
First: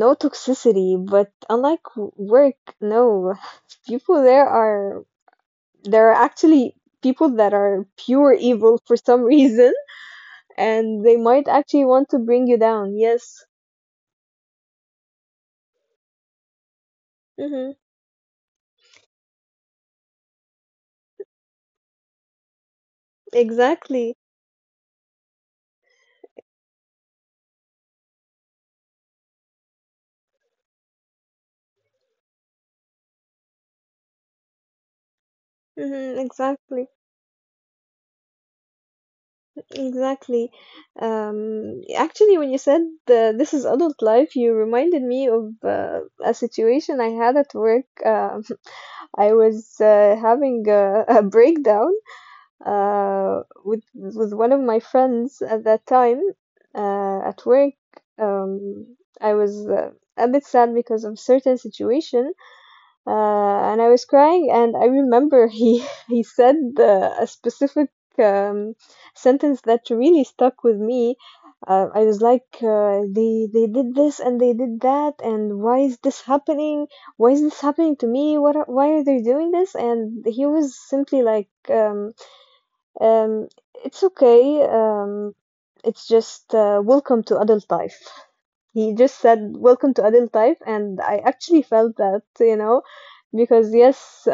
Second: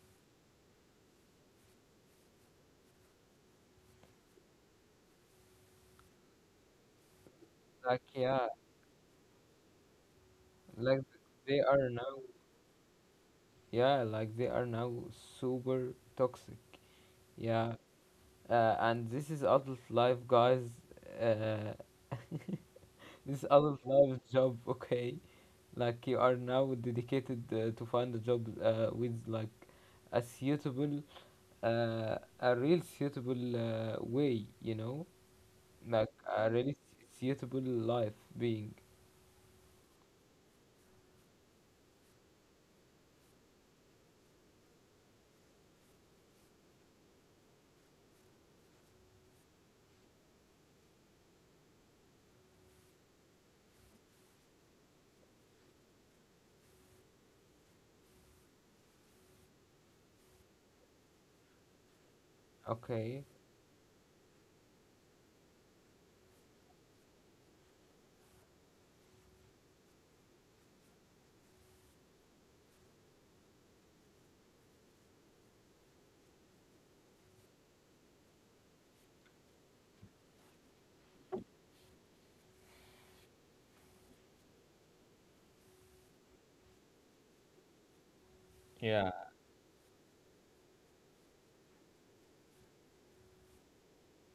Speaker 2: no toxicity, but unlike work, no. <laughs> People there are actually people that are
Speaker 1: Like
Speaker 2: pure
Speaker 1: yeah,
Speaker 2: evil for some <laughs> reason,
Speaker 1: like
Speaker 2: and they might
Speaker 1: they
Speaker 2: actually
Speaker 1: are
Speaker 2: want to
Speaker 1: now
Speaker 2: bring you down. Yes.
Speaker 1: Yeah, like they are now super toxic.
Speaker 2: Mhm.
Speaker 1: Yeah, and this is adult life, guys. Uh, <laughs> this adult
Speaker 2: Exactly.
Speaker 1: life job, okay? Like you are now dedicated to find a job with like a suitable, a real suitable way, you know, like
Speaker 2: Mhm.
Speaker 1: a really
Speaker 2: Exactly.
Speaker 1: suitable life being,
Speaker 2: Exactly. Actually, when you said this is adult life, you reminded me of a situation I had at work. <laughs> I was having a breakdown with one of my friends at that time at work. I was a bit sad because of certain situation,
Speaker 1: okay?
Speaker 2: uh, and I was crying. And I remember he <laughs> he said a specific um, sentence that really stuck with me. I was like, they did this and they did that, and why is this happening? Why is this happening to me? What are, why are they doing this? And he was simply like, um, it's okay. It's just welcome to adult life. He just said welcome to adult life, and I actually felt that, you know, because yes,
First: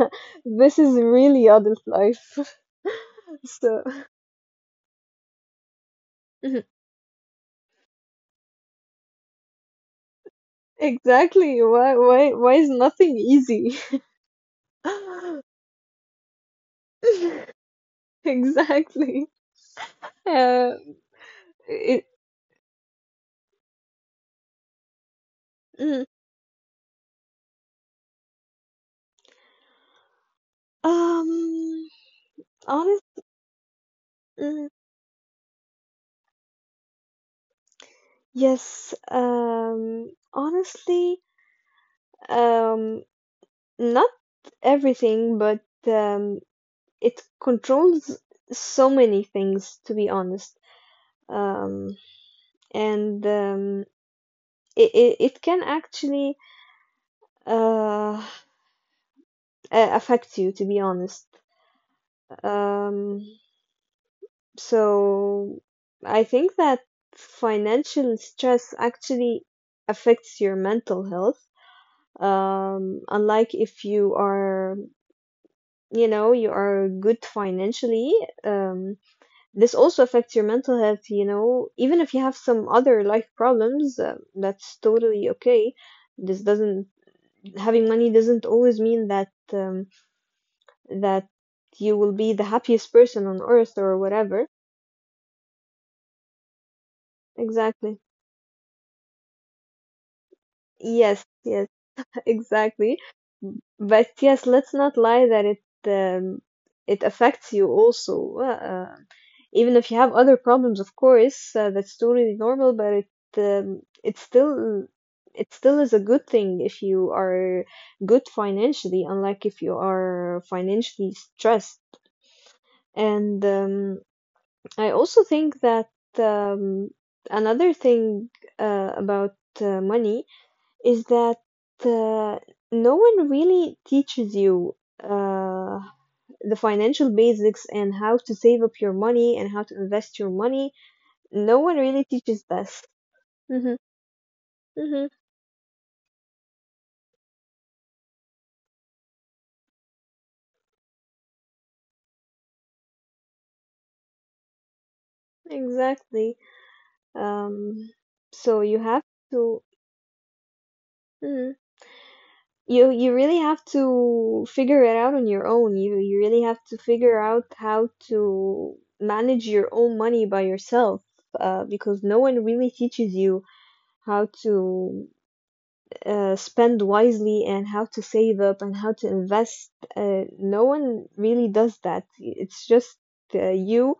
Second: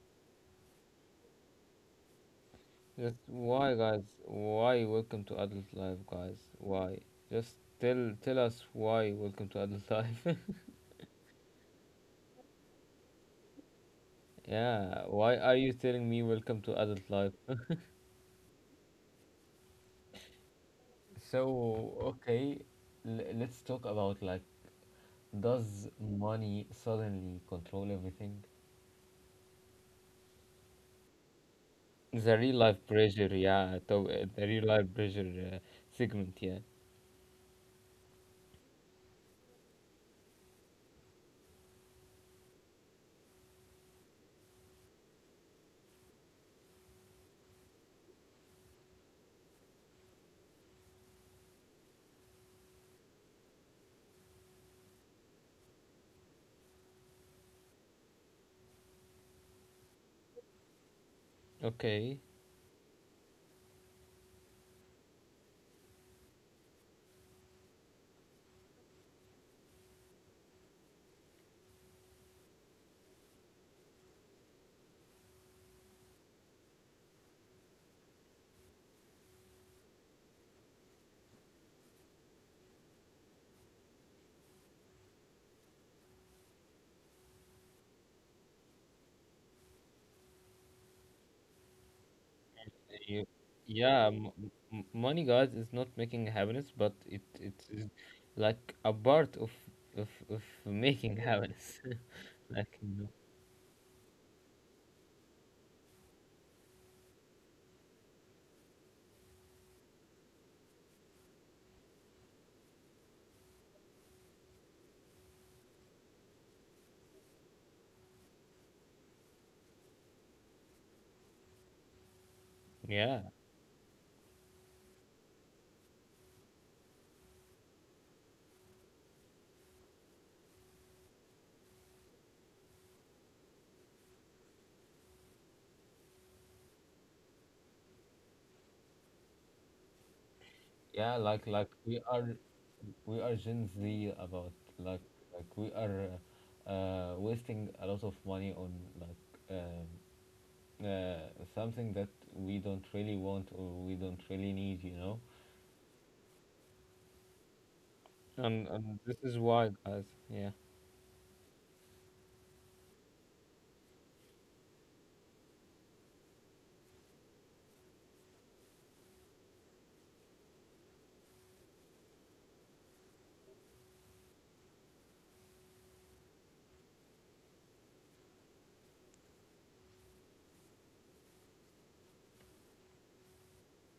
Speaker 2: <laughs> this is really adult life. <laughs>
Speaker 1: Just why,
Speaker 2: So
Speaker 1: guys? Why welcome to adult life, guys?
Speaker 2: <laughs>
Speaker 1: Why? Just tell us why welcome to adult life. <laughs>
Speaker 2: exactly, why is nothing easy?
Speaker 1: Yeah. Why are
Speaker 2: <laughs>
Speaker 1: you telling me welcome to adult life?
Speaker 2: Exactly. Uh,
Speaker 1: So
Speaker 2: it,
Speaker 1: okay, let's talk about like, does
Speaker 2: mm,
Speaker 1: money suddenly control everything?
Speaker 2: um,
Speaker 1: The real life
Speaker 2: honest,
Speaker 1: pressure, yeah. The real
Speaker 2: mm,
Speaker 1: life pressure uh, segment, yeah.
Speaker 2: yes. Honestly. Um, Not everything, but um, it controls so many things, to be honest. Um, and it can actually uh, affect you, to be honest.
Speaker 1: Okay.
Speaker 2: Um, so I think that financial stress actually affects your mental health. Unlike if you are, you know, you are good financially, um, this also affects your mental health, you know. Even if you have some other life problems, that's totally okay. This doesn't having money doesn't always mean that that you will be the happiest person
Speaker 1: You,
Speaker 2: on earth or
Speaker 1: yeah,
Speaker 2: whatever.
Speaker 1: money, guys, is not making happiness, but it is
Speaker 2: Exactly.
Speaker 1: like a part of of making
Speaker 2: Yes, yes,
Speaker 1: happiness.
Speaker 2: <laughs>
Speaker 1: <laughs> Like, you
Speaker 2: exactly.
Speaker 1: know,
Speaker 2: But yes, let's not lie that it um, it affects you also. Even if you have other problems, of course, that's totally normal, but it's still it still is a good thing if you are good financially, unlike if you are financially stressed.
Speaker 1: yeah,
Speaker 2: And I also think that um, another thing about money is that uh, no one really teaches you uh, the financial basics and how to save up your money and how to invest your money
Speaker 1: Yeah, like
Speaker 2: no
Speaker 1: like
Speaker 2: one
Speaker 1: we
Speaker 2: really
Speaker 1: are
Speaker 2: teaches this.
Speaker 1: we are Gen
Speaker 2: Hmm,
Speaker 1: Z about like
Speaker 2: hmm,
Speaker 1: like we are wasting a lot of money on like something that we don't really want or we don't really need, you know?
Speaker 2: exactly. Um, so
Speaker 1: and
Speaker 2: you
Speaker 1: and
Speaker 2: have
Speaker 1: this is
Speaker 2: to,
Speaker 1: why, guys. Yeah,
Speaker 2: mhm. You really have to figure it out on your own. You really have to figure out how to manage your own money by yourself, because no one really teaches you how to spend wisely and how to save up and how to invest. No one really does that. It's just you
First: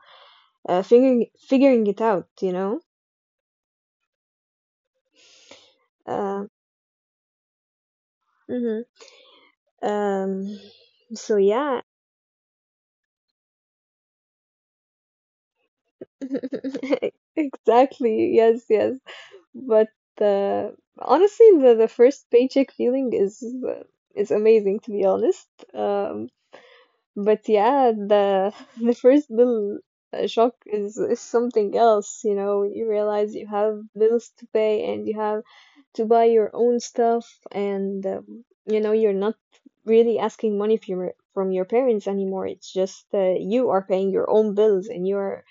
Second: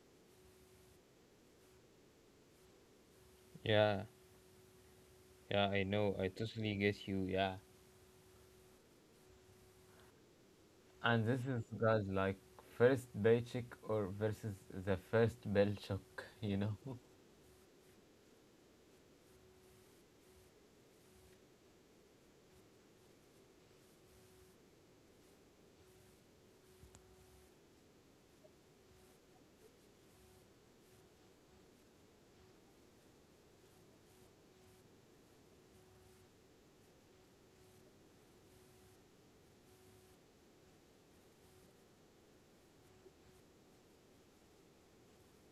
Speaker 2: figuring figuring it out, you know.
Speaker 1: yeah. Yeah, I know. I
Speaker 2: Uh,
Speaker 1: totally get you. Yeah.
Speaker 2: mhm. Um,
Speaker 1: And
Speaker 2: so
Speaker 1: this is
Speaker 2: yeah,
Speaker 1: guys like first paycheck or versus the first bill shock, you know? <laughs>
Speaker 2: <laughs> exactly. Yes, yes. But uh, honestly, the first paycheck feeling is amazing to be honest. Um, but yeah, the <laughs> the first bill shock is something else. You know, you realize you have bills to pay and you have to buy your own stuff and you know you're not really asking money from your parents anymore. It's just you are paying your own bills and you're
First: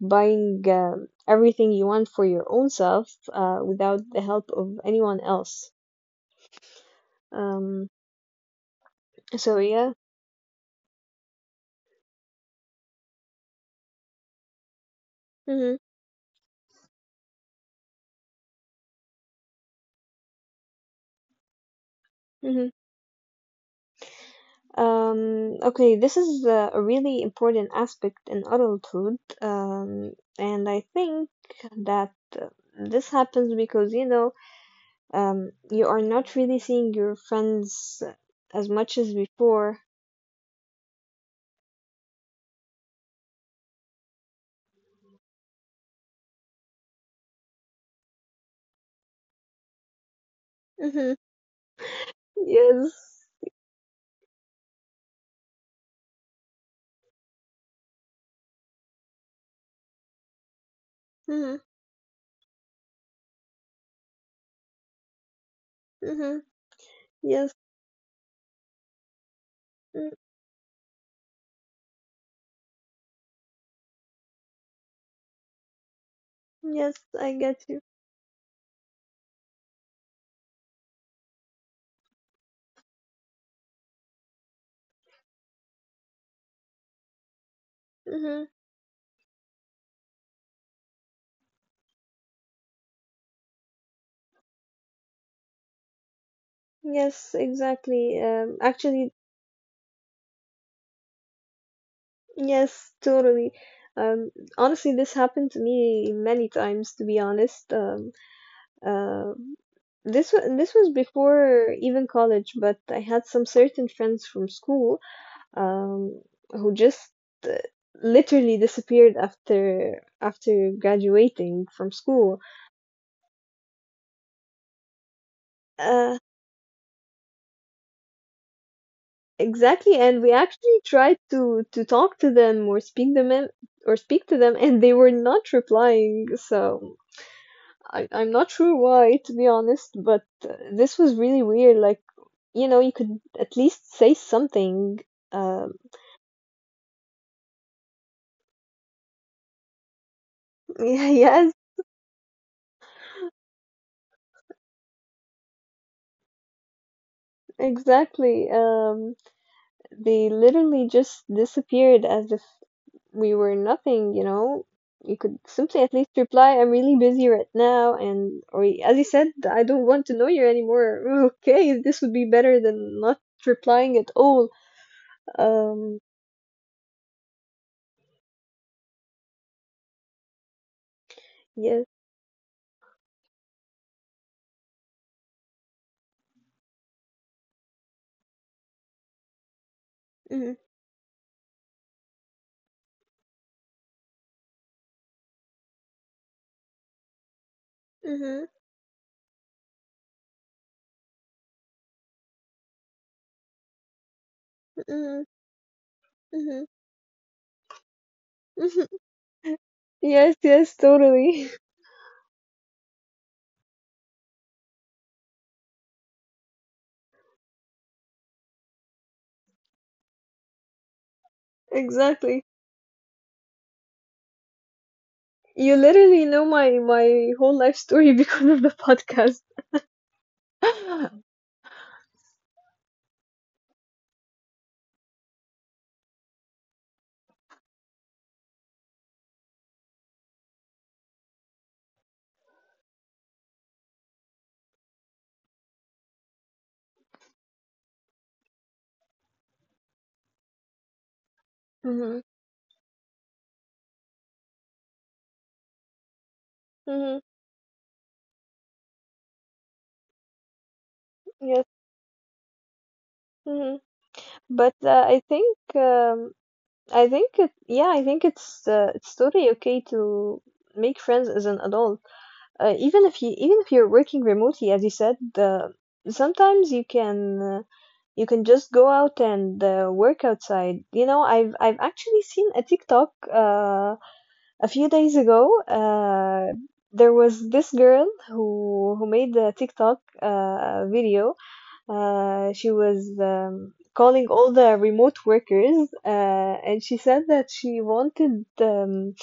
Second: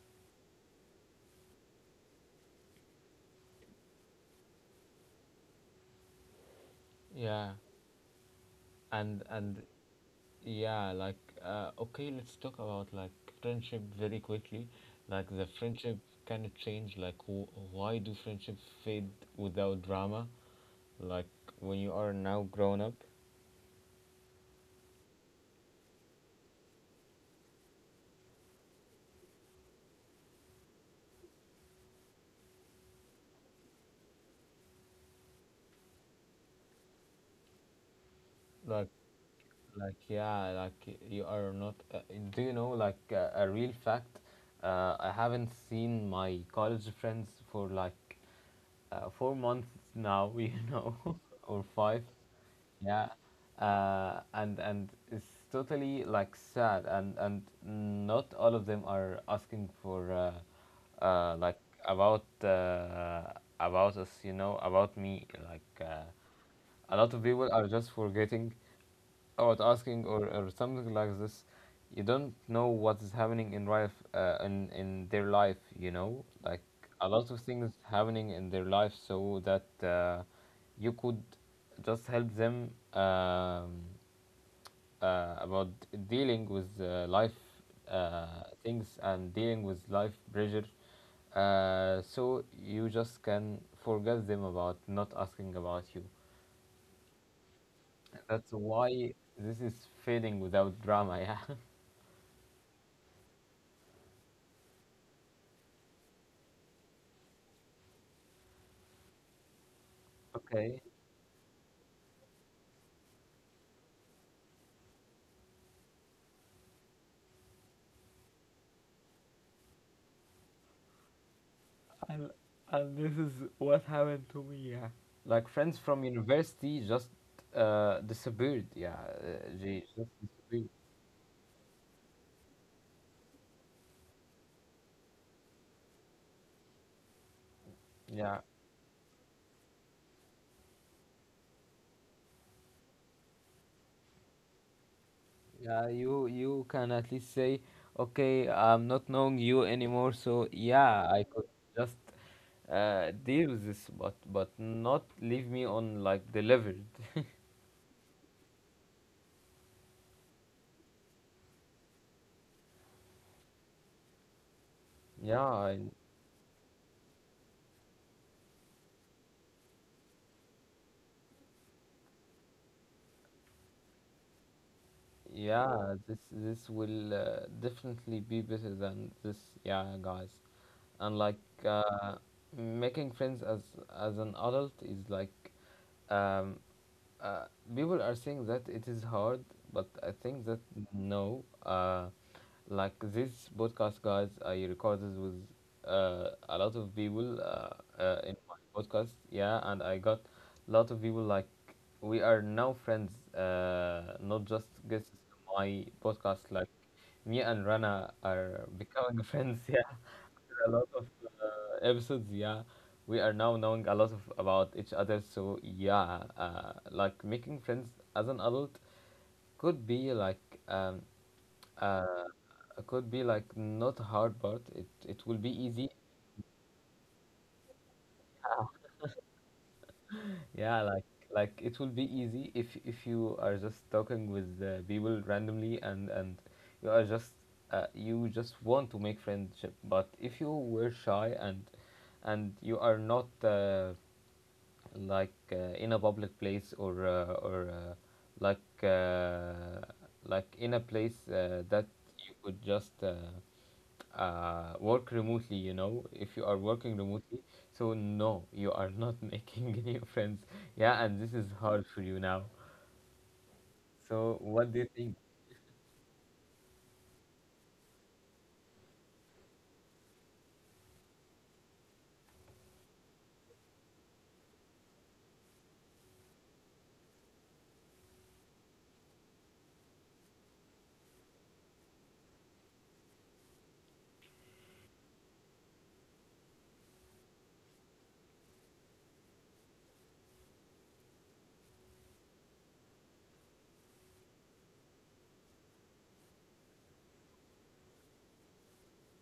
Speaker 2: buying um, everything you want for your own self without the help of anyone else.
Speaker 1: Yeah.
Speaker 2: Um, so
Speaker 1: And
Speaker 2: yeah.
Speaker 1: yeah, like okay, let's talk about like friendship very quickly. Like the
Speaker 2: Hmm,
Speaker 1: friendship kind of change. Like why do friendship fade without drama? Like when you are now
Speaker 2: hmm,
Speaker 1: grown up.
Speaker 2: okay, this is a really important aspect in adulthood, and I think that uh, this happens because, you know, um, you are not really seeing your friends as
Speaker 1: Like
Speaker 2: much as before.
Speaker 1: like yeah like you are not do you know like a real fact, I haven't seen my college friends for like four months now <laughs> you know
Speaker 2: Mm-hmm.
Speaker 1: <laughs> or five, yeah.
Speaker 2: Yes.
Speaker 1: And it's totally like sad and not all of them are asking for
Speaker 2: Mm-hmm.
Speaker 1: like about uh, about us, you know, about me like
Speaker 2: Mm-hmm.
Speaker 1: a lot of people
Speaker 2: Yes.
Speaker 1: are just forgetting about asking
Speaker 2: Mm,
Speaker 1: or something like this. You don't know what is happening in life, in their life. You know, like
Speaker 2: yes,
Speaker 1: a lot
Speaker 2: I
Speaker 1: of
Speaker 2: get
Speaker 1: things
Speaker 2: you.
Speaker 1: happening in their life, so that you could just help them about dealing with life
Speaker 2: Mm-hmm.
Speaker 1: things and dealing with life pressure. So you just can forget them about not asking about you.
Speaker 2: Yes, exactly.
Speaker 1: That's
Speaker 2: Actually,
Speaker 1: why this is fading without drama, yeah. <laughs>
Speaker 2: yes, totally. Um, honestly, this happened to me many times, to be honest. Uh, this
Speaker 1: Okay.
Speaker 2: was before even college, but I had some certain friends from school, um, who just uh, literally disappeared after after graduating from
Speaker 1: And
Speaker 2: school.
Speaker 1: and this is what happened to me. Yeah. Like friends from
Speaker 2: Uh,
Speaker 1: university just disappeared, yeah. They
Speaker 2: exactly, and
Speaker 1: just-
Speaker 2: we actually tried to talk to them or speak to them, and they were not replying. So I'm
Speaker 1: yeah.
Speaker 2: not sure why, to be honest. But this was really weird. Like, you know, you could at least say something. Um,
Speaker 1: Yeah, you can at least say, okay, I'm not knowing you anymore, so yeah, I could
Speaker 2: <laughs> yes,
Speaker 1: just deal with this, but not leave me on like delivered. <laughs>
Speaker 2: exactly. They literally just disappeared as if we were nothing, you know. You could
Speaker 1: Yeah, I.
Speaker 2: simply at least reply, I'm really busy right now, and or as you said, I don't want to know you anymore. <laughs> Okay, this would be better than not replying at all.
Speaker 1: Yeah,
Speaker 2: Um,
Speaker 1: this will definitely be better than this. Yeah, guys, and like
Speaker 2: yes.
Speaker 1: uh, making friends as an adult is like um, uh, people are saying that it is hard, but I think
Speaker 2: Mm-hmm,
Speaker 1: that no. Like this podcast, guys, I recorded with a lot of people in
Speaker 2: mm-hmm,
Speaker 1: my podcast. Yeah, and I got a lot of people like we are now friends, not just guests. My podcast,
Speaker 2: mm-hmm,
Speaker 1: like me and Rana, are
Speaker 2: mm-hmm.
Speaker 1: becoming <laughs> friends. Yeah,
Speaker 2: <laughs> Yes,
Speaker 1: after a
Speaker 2: yes,
Speaker 1: lot of
Speaker 2: totally. <laughs>
Speaker 1: episodes, yeah, we are now knowing a lot of about each other. So yeah, like making friends as an adult could be like um, uh,
Speaker 2: Exactly.
Speaker 1: could be like not hard part. It will be
Speaker 2: You
Speaker 1: easy.
Speaker 2: literally know my my whole life story <laughs> because of the podcast.
Speaker 1: Yeah,
Speaker 2: <laughs>
Speaker 1: like it will be easy if you are just talking with people randomly and you are just you just want to make friendship. But if you were shy and you are not like in a public place or like uh, like in a place that
Speaker 2: Mm-hmm.
Speaker 1: you could just work remotely, you know, if you are working
Speaker 2: Mm-hmm.
Speaker 1: remotely, so no, you are not <laughs> making new friends, yeah, and this is
Speaker 2: Yes.
Speaker 1: hard for you now.
Speaker 2: Mm-hmm.
Speaker 1: So what
Speaker 2: But
Speaker 1: do you think?
Speaker 2: I think yeah, I think it's totally okay to make friends as an adult. Even if you even if you're working remotely, as you said, sometimes you can just go out and work outside. You know, I've actually seen a TikTok a few days ago. There was this girl who made a TikTok video, she was calling all the remote workers, and she said that she wanted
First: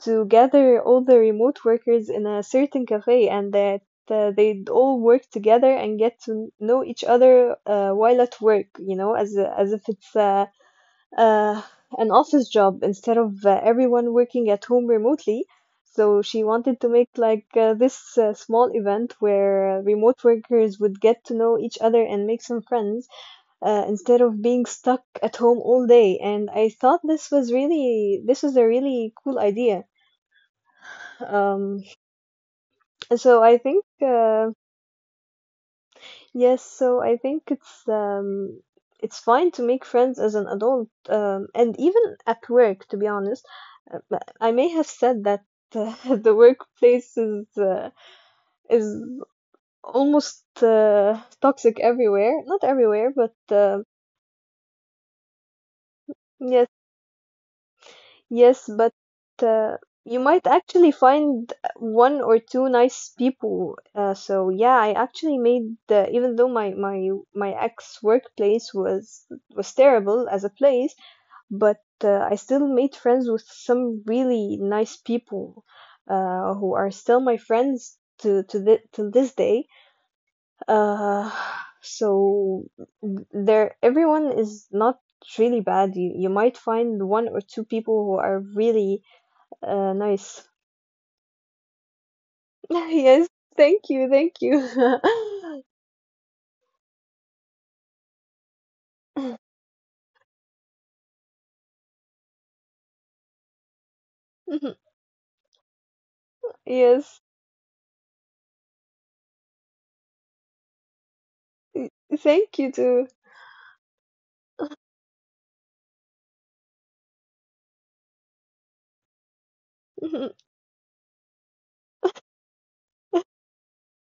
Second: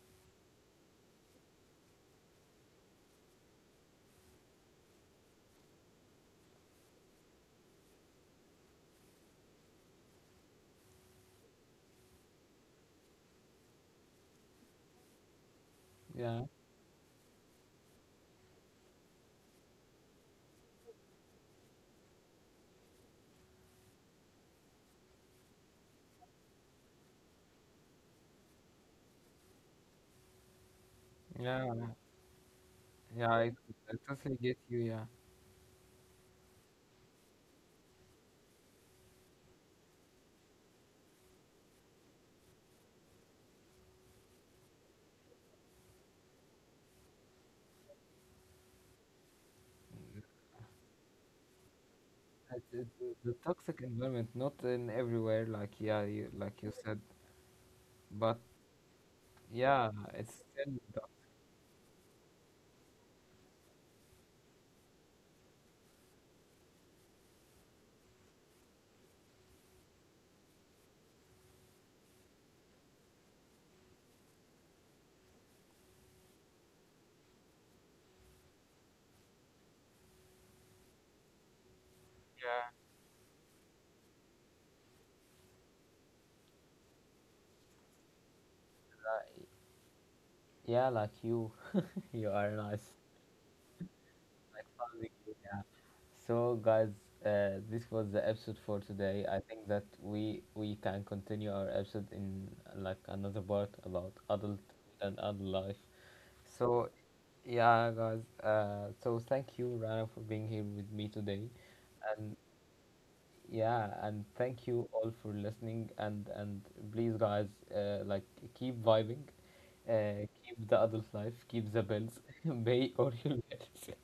Speaker 2: to gather all the remote workers in a certain cafe and that they'd all work together and get to know each other while at work, you know, as if it's a uh, an office job instead of everyone working at home remotely. So
Speaker 1: Yeah,
Speaker 2: she wanted to make like this small event where remote workers would get to know each other and make some friends instead of being stuck at home all day. And I thought this was really this was a really cool idea. Um,
Speaker 1: yeah, yeah.
Speaker 2: so I think
Speaker 1: I totally get you, yeah.
Speaker 2: Yes, so I think it's um, it's fine to make friends as an adult, and even at work, to be honest. But I may have said that <laughs> the workplace is almost toxic everywhere. Not
Speaker 1: It's
Speaker 2: everywhere, but
Speaker 1: the toxic environment not in everywhere like yeah you,
Speaker 2: yeah,
Speaker 1: like you said, but
Speaker 2: yes, but uh,
Speaker 1: yeah
Speaker 2: you
Speaker 1: it's
Speaker 2: might
Speaker 1: still
Speaker 2: actually
Speaker 1: toxic.
Speaker 2: find one or two nice people. So yeah, I actually made even though my my ex workplace was terrible as a place, but I still made friends with some really nice people who are still my friends to thi to this day. Uh, so there, everyone is not really bad. You might find one or two people who are really nice. <laughs>
Speaker 1: Yeah, like you, <laughs> you are nice.
Speaker 2: Yes, thank you, thank you. <laughs>
Speaker 1: So, guys, this was the episode for today. I think that we can continue our episode in like another part about adult
Speaker 2: <laughs>
Speaker 1: and adult life. So,
Speaker 2: Yes,
Speaker 1: yeah, guys. So thank you, Rana, for being here with me today, and
Speaker 2: thank you too.
Speaker 1: yeah, and thank you all for listening. And please, guys, like keep vibing,
Speaker 2: <laughs>
Speaker 1: keep the adult life, keep the bills, <laughs> pay all your bills.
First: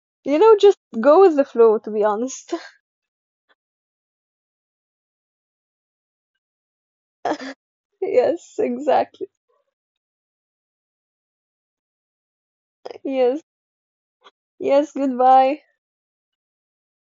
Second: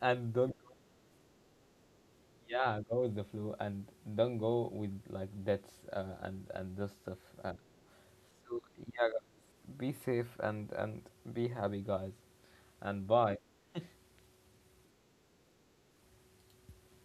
Speaker 1: And
Speaker 2: You
Speaker 1: don't,
Speaker 2: know, just go with the flow, to be honest. <laughs>
Speaker 1: yeah, go with the flow and don't go with like debts and this stuff. uh,
Speaker 2: Yes,
Speaker 1: so yeah guys,
Speaker 2: exactly.
Speaker 1: be safe and be happy guys and bye.
Speaker 2: Yes, yes, goodbye.